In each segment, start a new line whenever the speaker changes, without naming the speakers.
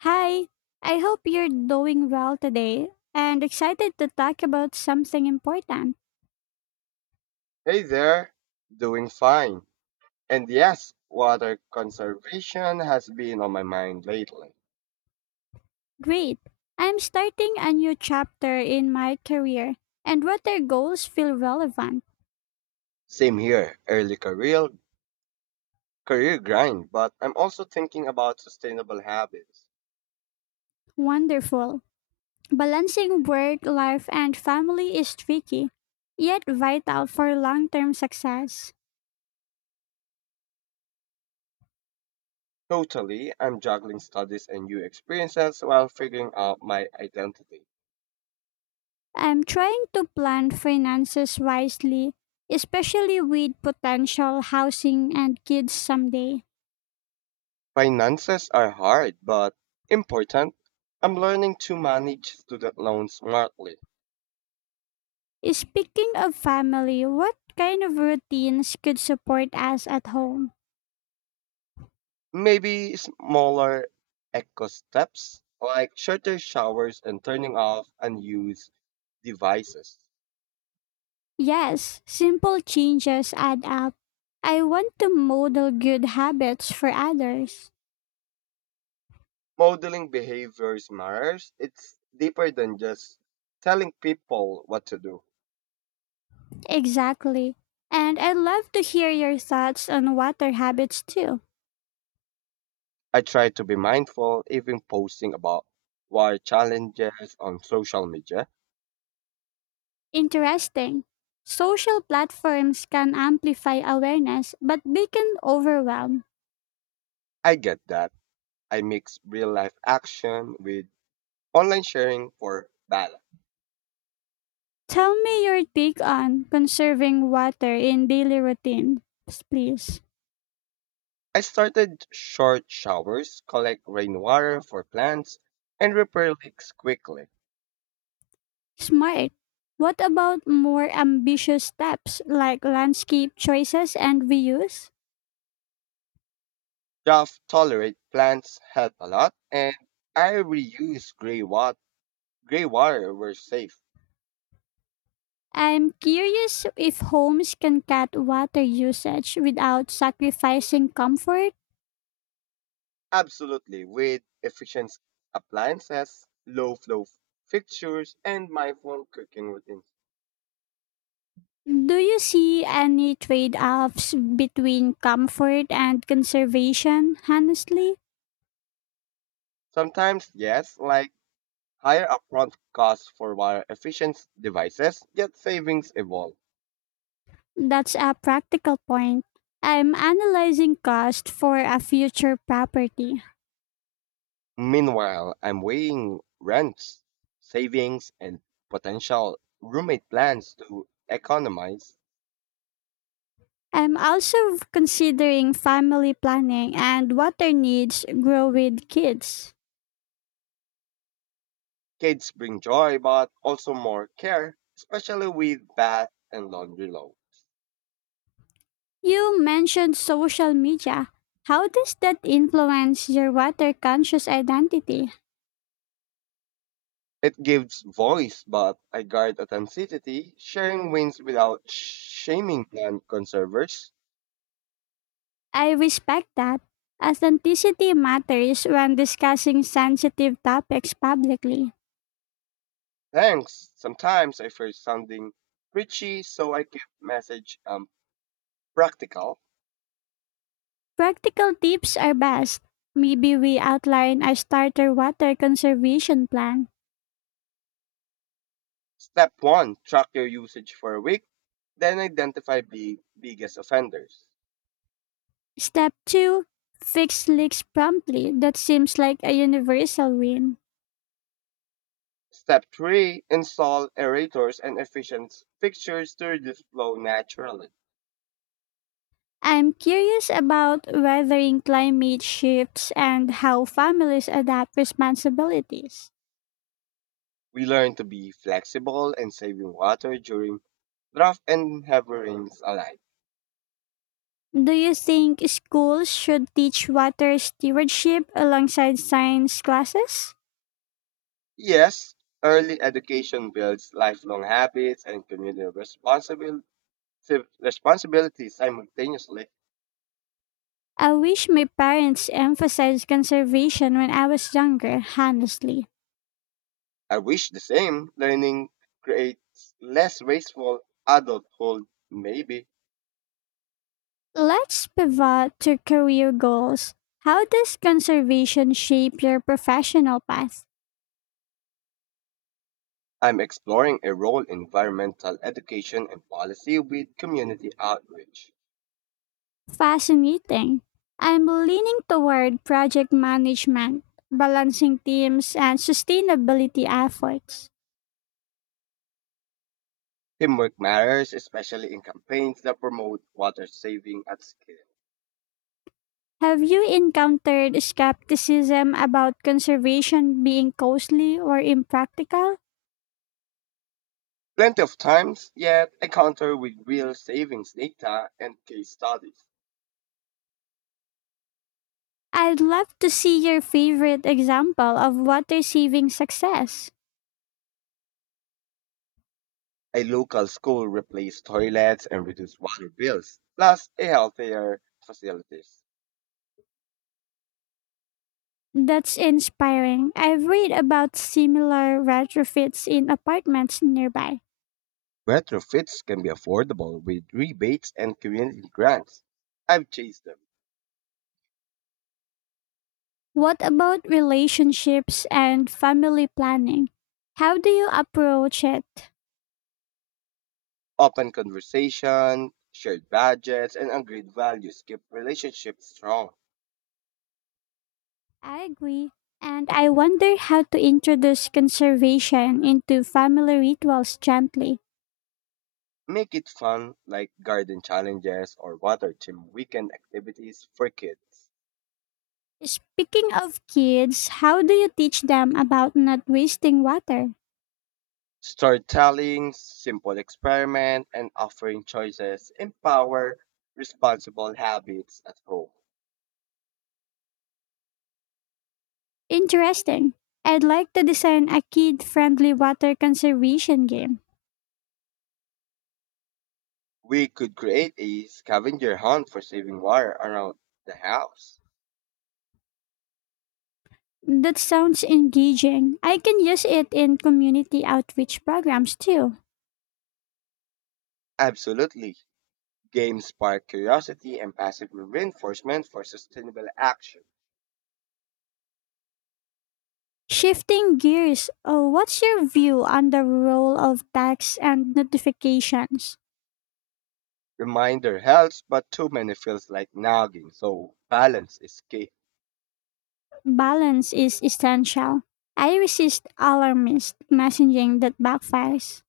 Hi, I hope you're doing well today and excited to talk about something important.
Hey there, doing fine. And yes, water conservation has been on my mind lately.
Great. I'm starting a new chapter in my career, and what their goals feel relevant.
Same here, early career grind, but I'm also thinking about sustainable habits.
Wonderful. Balancing work, life, and family is tricky, yet vital for long term success.
Totally, I'm juggling studies and new experiences while figuring out my identity.
I'm trying to plan finances wisely, especially with potential housing and kids someday.
Finances are hard but important. I'm learning to manage student loans smartly.
Speaking of family, what kind of routines could support us at home?
Maybe smaller eco steps, like shorter showers and turning off unused devices.
Yes, simple changes add up. I want to model good habits for others.
Modeling behaviors matters. It's deeper than just telling people what to do.
Exactly. And I'd love to hear your thoughts on water habits too.
I try to be mindful, even posting about war challenges on social media.
Interesting. Social platforms can amplify awareness, but they can overwhelm.
I get that. I mix real life action with online sharing for balance.
Tell me your take on conserving water in daily routines, please.
I started short showers, collect rainwater for plants, and repair leaks quickly.
Smart. What about more ambitious steps like landscape choices and reuse?
Drought tolerant plants help a lot, and I reuse gray water where safe.
I'm curious if homes can cut water usage without sacrificing comfort.
Absolutely, with efficient appliances, fixtures, and mindful cooking routines.
Do you see any trade offs between comfort and conservation? Honestly,
Sometimes, yes, like higher upfront costs for water efficient devices, yet savings evolve.
that's a practical point. I'm analyzing cost for a future property.
Meanwhile, I'm weighing rents, savings, and potential roommate plans to economize.
I'm also considering family planning and water needs grow with kids.
Kids bring joy, but also more care, especially with bath and laundry load.
You mentioned social media. How does that influence your water conscious identity?
It gives voice, but I guard authenticity. Sharing wins without shaming plant conservers.
I respect that. Authenticity matters when discussing sensitive topics publicly.
Thanks. Sometimes I fear sounding preachy, so I keep message practical.
Practical tips are best. Maybe we outline a starter water conservation plan.
Step one, track your usage for a week, then identify the biggest offenders.
Step 2. Fix leaks promptly. That seems like a universal win.
Step three, install aerators and efficient fixtures to reduce flow naturally.
I'm curious about weathering climate shifts and how families adapt responsibilities.
We learn to be flexible and saving water during drought and heavy rains alike.
Do you think schools should teach water stewardship alongside science classes?
Yes, early education builds lifelong habits and community responsibilities simultaneously.
I wish my parents emphasized conservation when I was younger, honestly.
I wish the same learning creates less wasteful adulthood. Maybe
Let's pivot to career goals. How does conservation shape your professional path?
I'm exploring a role in environmental education and policy with community outreach.
Fascinating. I'm leaning toward project management, balancing teams, and sustainability efforts.
Teamwork matters, especially in campaigns that promote water saving at scale.
Have you encountered skepticism about conservation being costly or impractical?
Plenty of times, yet I counter with real savings data and case studies.
I'd love to see your favorite example of water saving success.
A local school replaced toilets and reduced water bills, plus a healthier facilities.
That's inspiring. I've read about similar retrofits in apartments nearby.
Retrofits can be affordable with rebates and community grants. I've chased them.
What about relationships and family planning? How do you approach it?
Open conversation, shared budgets, and agreed values keep relationships strong.
I agree. And I wonder how to introduce conservation into family rituals gently.
Make it fun, like garden challenges or water gym weekend activities for kids.
Speaking of kids, how do you teach them about not wasting water?
Storytelling, simple experiment, and offering choices empower responsible habits at home.
Interesting. I'd like to design a kid friendly water conservation game.
We could create a scavenger hunt for saving water around the house.
That sounds engaging. I can use it in community outreach programs too.
Absolutely. Games spark curiosity and passive reinforcement for sustainable action.
Shifting gears, what's your view on the role of tags and notifications?
Reminder helps, but too many feels like nagging, so balance is key.
Balance is essential. I resist alarmist messaging that backfires.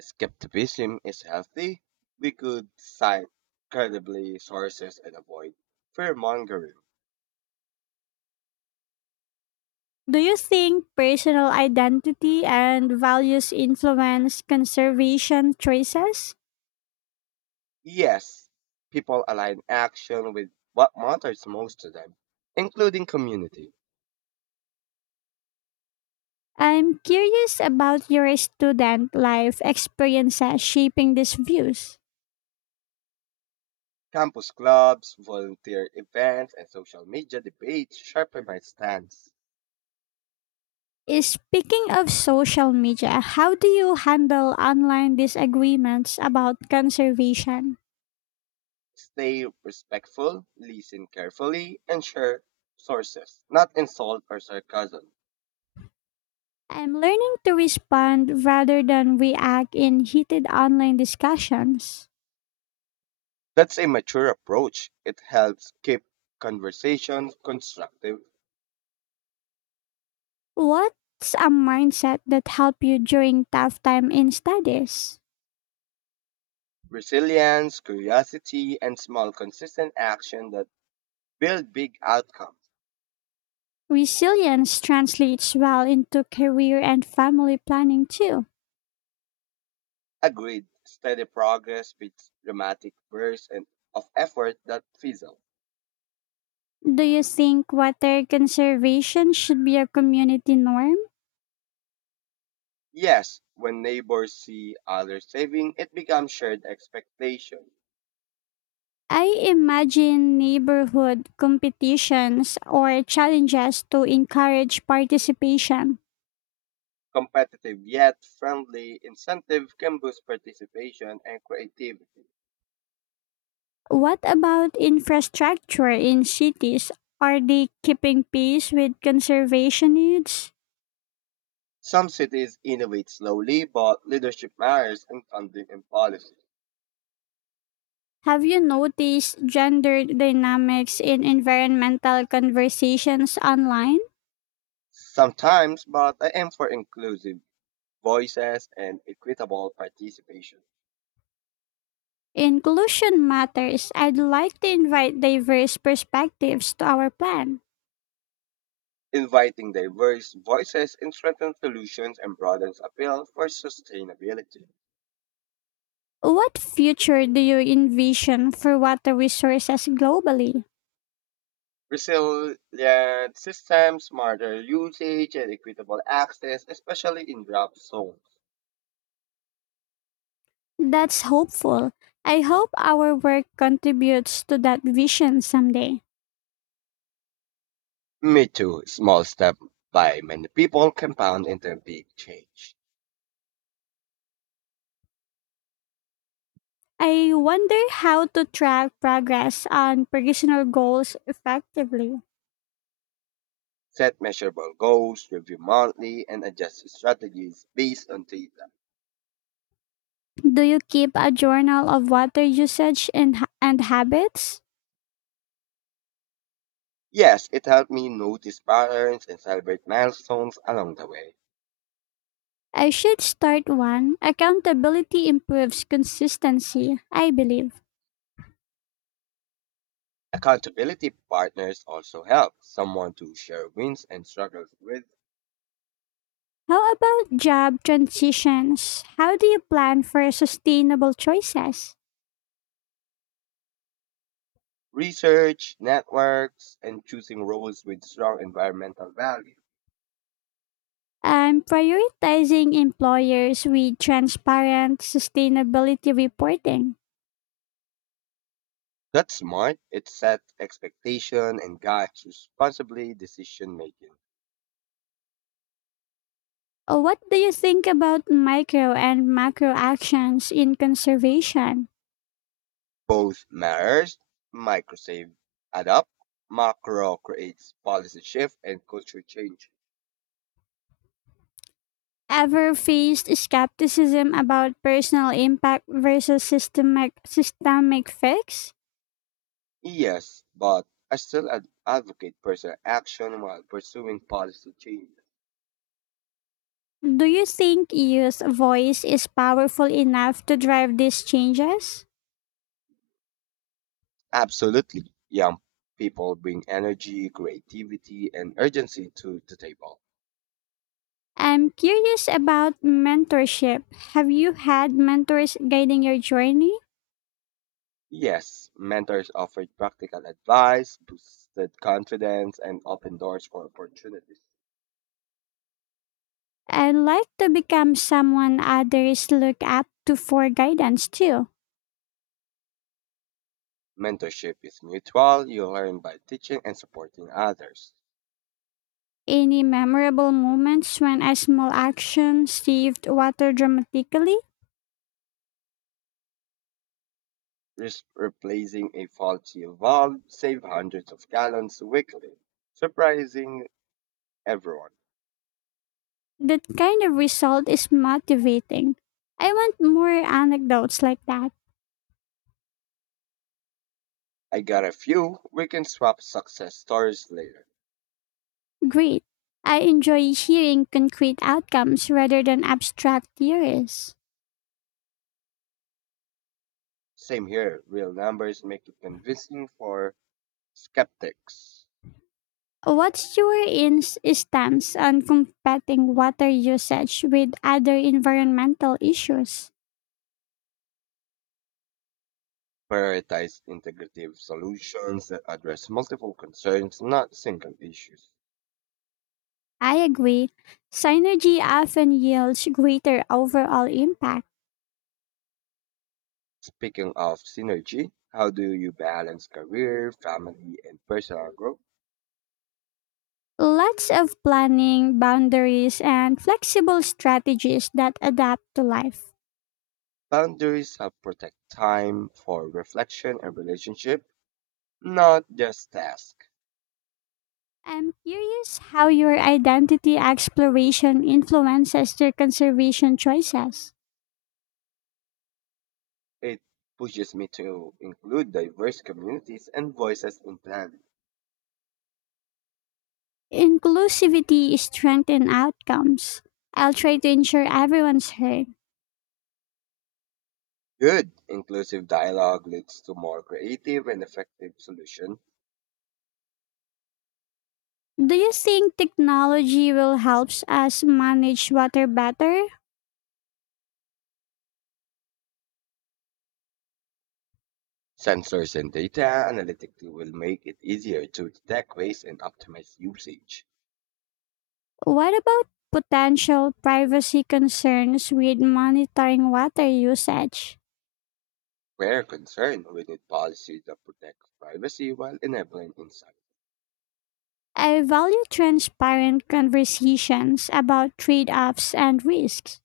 Skepticism is healthy. We could cite credibly sources and avoid fear mongering.
Do you think personal identity and values influence conservation choices?
Yes, people align action with what matters most to them, including community.
I'm curious about your student life experiences shaping these views.
Campus clubs, volunteer events, and social media debates sharpen my stance.
Speaking of social media, how do you handle online disagreements about conservation?
Stay respectful, listen carefully, and share sources, not insult or sarcasm.
I'm learning to respond rather than react in heated online discussions.
That's a mature approach. It helps keep conversations constructive.
What's a mindset that help you during tough time in studies?
Resilience, curiosity, and small consistent action that build big outcomes.
Resilience translates well into career and family planning too.
Agreed, steady progress beats dramatic bursts and of effort that fizzle.
Do you think water conservation should be a community norm?
Yes, when neighbors see others saving, it becomes shared expectation.
I imagine neighborhood competitions or challenges to encourage participation.
Competitive yet friendly incentive can boost participation and creativity.
What about infrastructure in cities? Are they keeping pace with conservation needs?
Some cities innovate slowly, but leadership matters in funding and policy.
Have you noticed gender dynamics in environmental conversations online?
Sometimes, but I aim for inclusive voices and equitable participation.
Inclusion matters. I'd like to invite diverse perspectives to our plan.
Inviting diverse voices in strengthens solutions and broadens appeal for sustainability.
What future do you envision for water resources globally?
Resilient systems, smarter usage, and equitable access, especially in drought zones.
That's hopeful. I hope our work contributes to that vision someday.
Me too. Small step by many people compound into a big change.
I wonder how to track progress on personal goals effectively.
Set measurable goals, review monthly, and adjust strategies based on data.
Do you keep a journal of water usage and habits?
Yes, it helped me notice patterns and celebrate milestones along the way.
I should start one. Accountability improves consistency, I believe.
Accountability partners also help someone to share wins and struggles with
How about job transitions? How do you plan for sustainable choices?
research, networks, and choosing roles with strong environmental value.
I'm prioritizing employers with transparent sustainability reporting.
That's smart. It sets expectation and guides responsibly decision making.
What do you think about micro and macro actions in conservation?
Both matters, microsave adapt, macro creates policy shift and culture change.
Ever faced skepticism about personal impact versus systemic fix?
Yes, but I still advocate personal action while pursuing policy change.
Do you think youth voice is powerful enough to drive these changes?
Absolutely. Young people bring energy, creativity, and urgency to the table.
I'm curious about mentorship. Have you had mentors guiding your journey?
Yes, mentors offered practical advice, boosted confidence, and opened doors for opportunities.
I'd like to become someone others look up to for guidance too.
Mentorship is mutual. You learn by teaching and supporting others.
Any memorable moments when a small action saved water dramatically?
Replacing a faulty valve save hundreds of gallons weekly, surprising everyone.
That kind of result is motivating. I want more anecdotes like that.
I got a few. We can swap success stories later.
Great. I enjoy hearing concrete outcomes rather than abstract theories.
Same here. Real numbers make it convincing for skeptics.
What's your ins stance on combating water usage with other environmental issues?
Prioritize integrative solutions that address multiple concerns, not single issues.
I agree. Synergy often yields greater overall impact.
Speaking of synergy, how do you balance career, family, and personal growth?
Lots of planning, boundaries, and flexible strategies that adapt to life.
Boundaries help protect time for reflection and relationship, not just tasks.
I'm curious how your identity exploration influences your conservation choices.
It pushes me to include diverse communities and voices in planning.
Inclusivity strengthens outcomes. I'll try to ensure everyone's heard.
Good inclusive dialogue leads to more creative and effective solutions.
Do you think technology will help us manage water better?
Sensors and data analytics will make it easier to detect waste and optimize usage.
What about potential privacy concerns with monitoring water usage?
Where concerned, we need policy that protect privacy while enabling insight.
I value transparent conversations about trade offs and risks.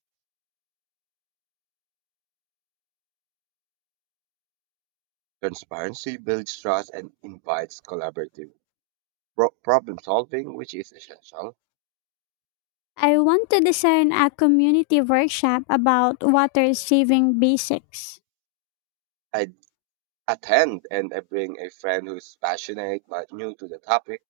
Transparency builds trust and invites collaborative problem solving, which is essential.
I want to design a community workshop about water saving basics.
I attend and I bring a friend who's passionate but new to the topic.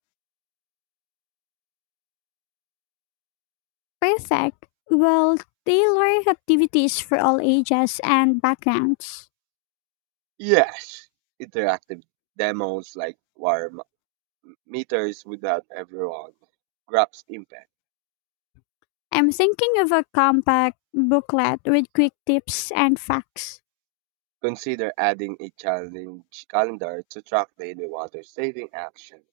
Perfect. Well, tailor activities for all ages and backgrounds.
Yes, interactive demos like meters without everyone grabs impact.
I'm thinking of a compact booklet with quick tips and facts.
Consider adding a challenge calendar to track daily water saving action.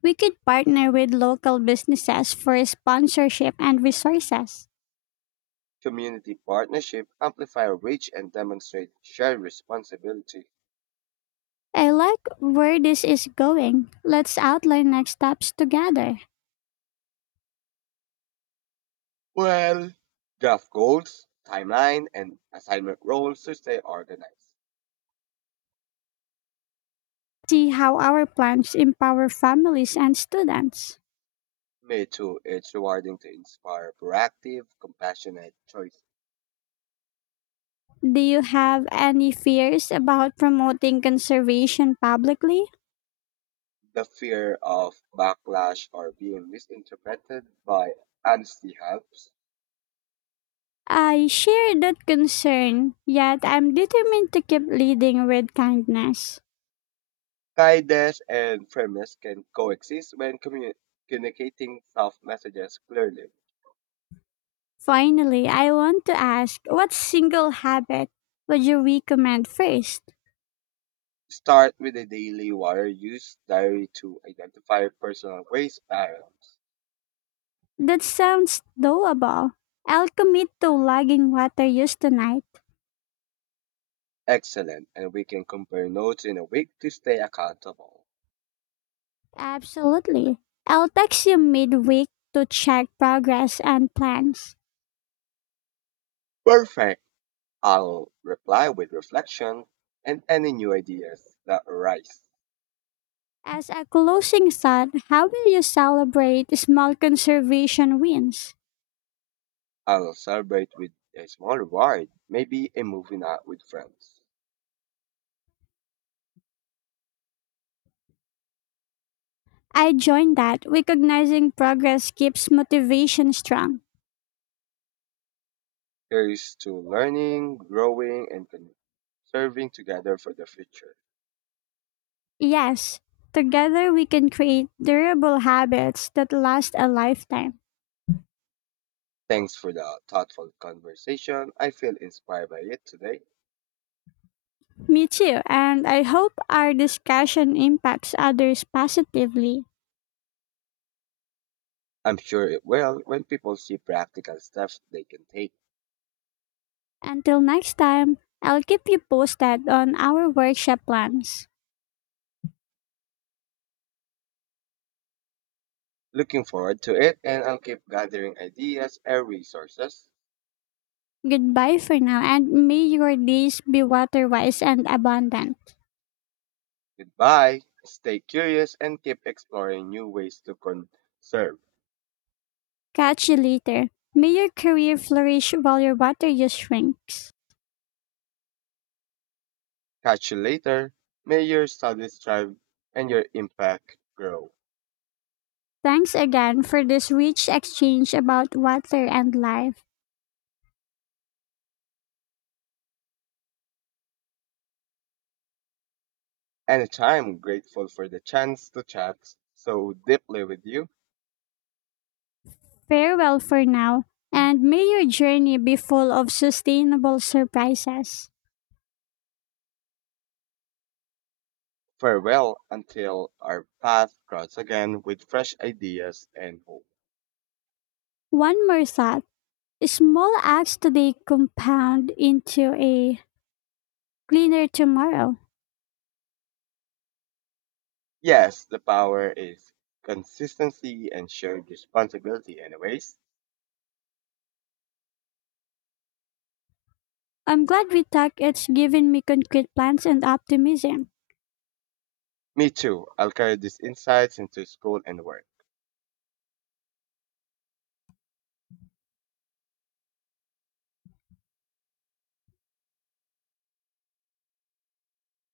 We could partner with local businesses for sponsorship and resources.
Community partnership, amplify reach, and demonstrate shared responsibility.
I like where this is going. Let's outline next steps together.
Well, draft goals, timeline, and assignment roles to stay organized.
See how our plans empower families and students.
Me too. It's rewarding to inspire proactive, compassionate choice.
Do you have any fears about promoting conservation publicly?
The fear of backlash or being misinterpreted by honesty helps.
I share that concern, yet I'm determined to keep leading with kindness.
Kindness and firmness can coexist when communicating soft messages clearly.
Finally, I want to ask what single habit would you recommend first?
Start with a daily water use diary to identify personal waste patterns.
That sounds doable. I'll commit to logging water use tonight.
Excellent, and we can compare notes in a week to stay accountable.
Absolutely. I'll text you midweek to check progress and plans.
Perfect. I'll reply with reflection and any new ideas that arise.
As a closing thought, how will you celebrate small conservation wins?
I'll celebrate with a small reward, maybe a movie night with friends.
I joined that. Recognizing progress keeps motivation strong.
Here's to learning, growing, and serving together for the future.
Yes, together we can create durable habits that last a lifetime.
Thanks for the thoughtful conversation. I feel inspired by it today.
Me too, and I hope our discussion impacts others positively.
I'm sure it will when people see practical steps they can take.
Until next time, I'll keep you posted on our workshop plans.
Looking forward to it, and I'll keep gathering ideas and resources.
Goodbye for now, and may your days be water wise and abundant.
Goodbye. Stay curious and keep exploring new ways to conserve.
Catch you later. May your career flourish while your water use shrinks.
Catch you later. May your studies thrive and your impact grow.
Thanks again for this rich exchange about water and life.
Anytime grateful for the chance to chat so deeply with you.
Farewell for now, and may your journey be full of sustainable surprises.
Farewell until our paths cross again with fresh ideas and hope.
One more thought, small acts today compound into a cleaner tomorrow.
Yes, the power is consistency and shared responsibility, anyways.
I'm glad we talked, it's given me concrete plans and optimism.
Me too. I'll carry these insights into school and work.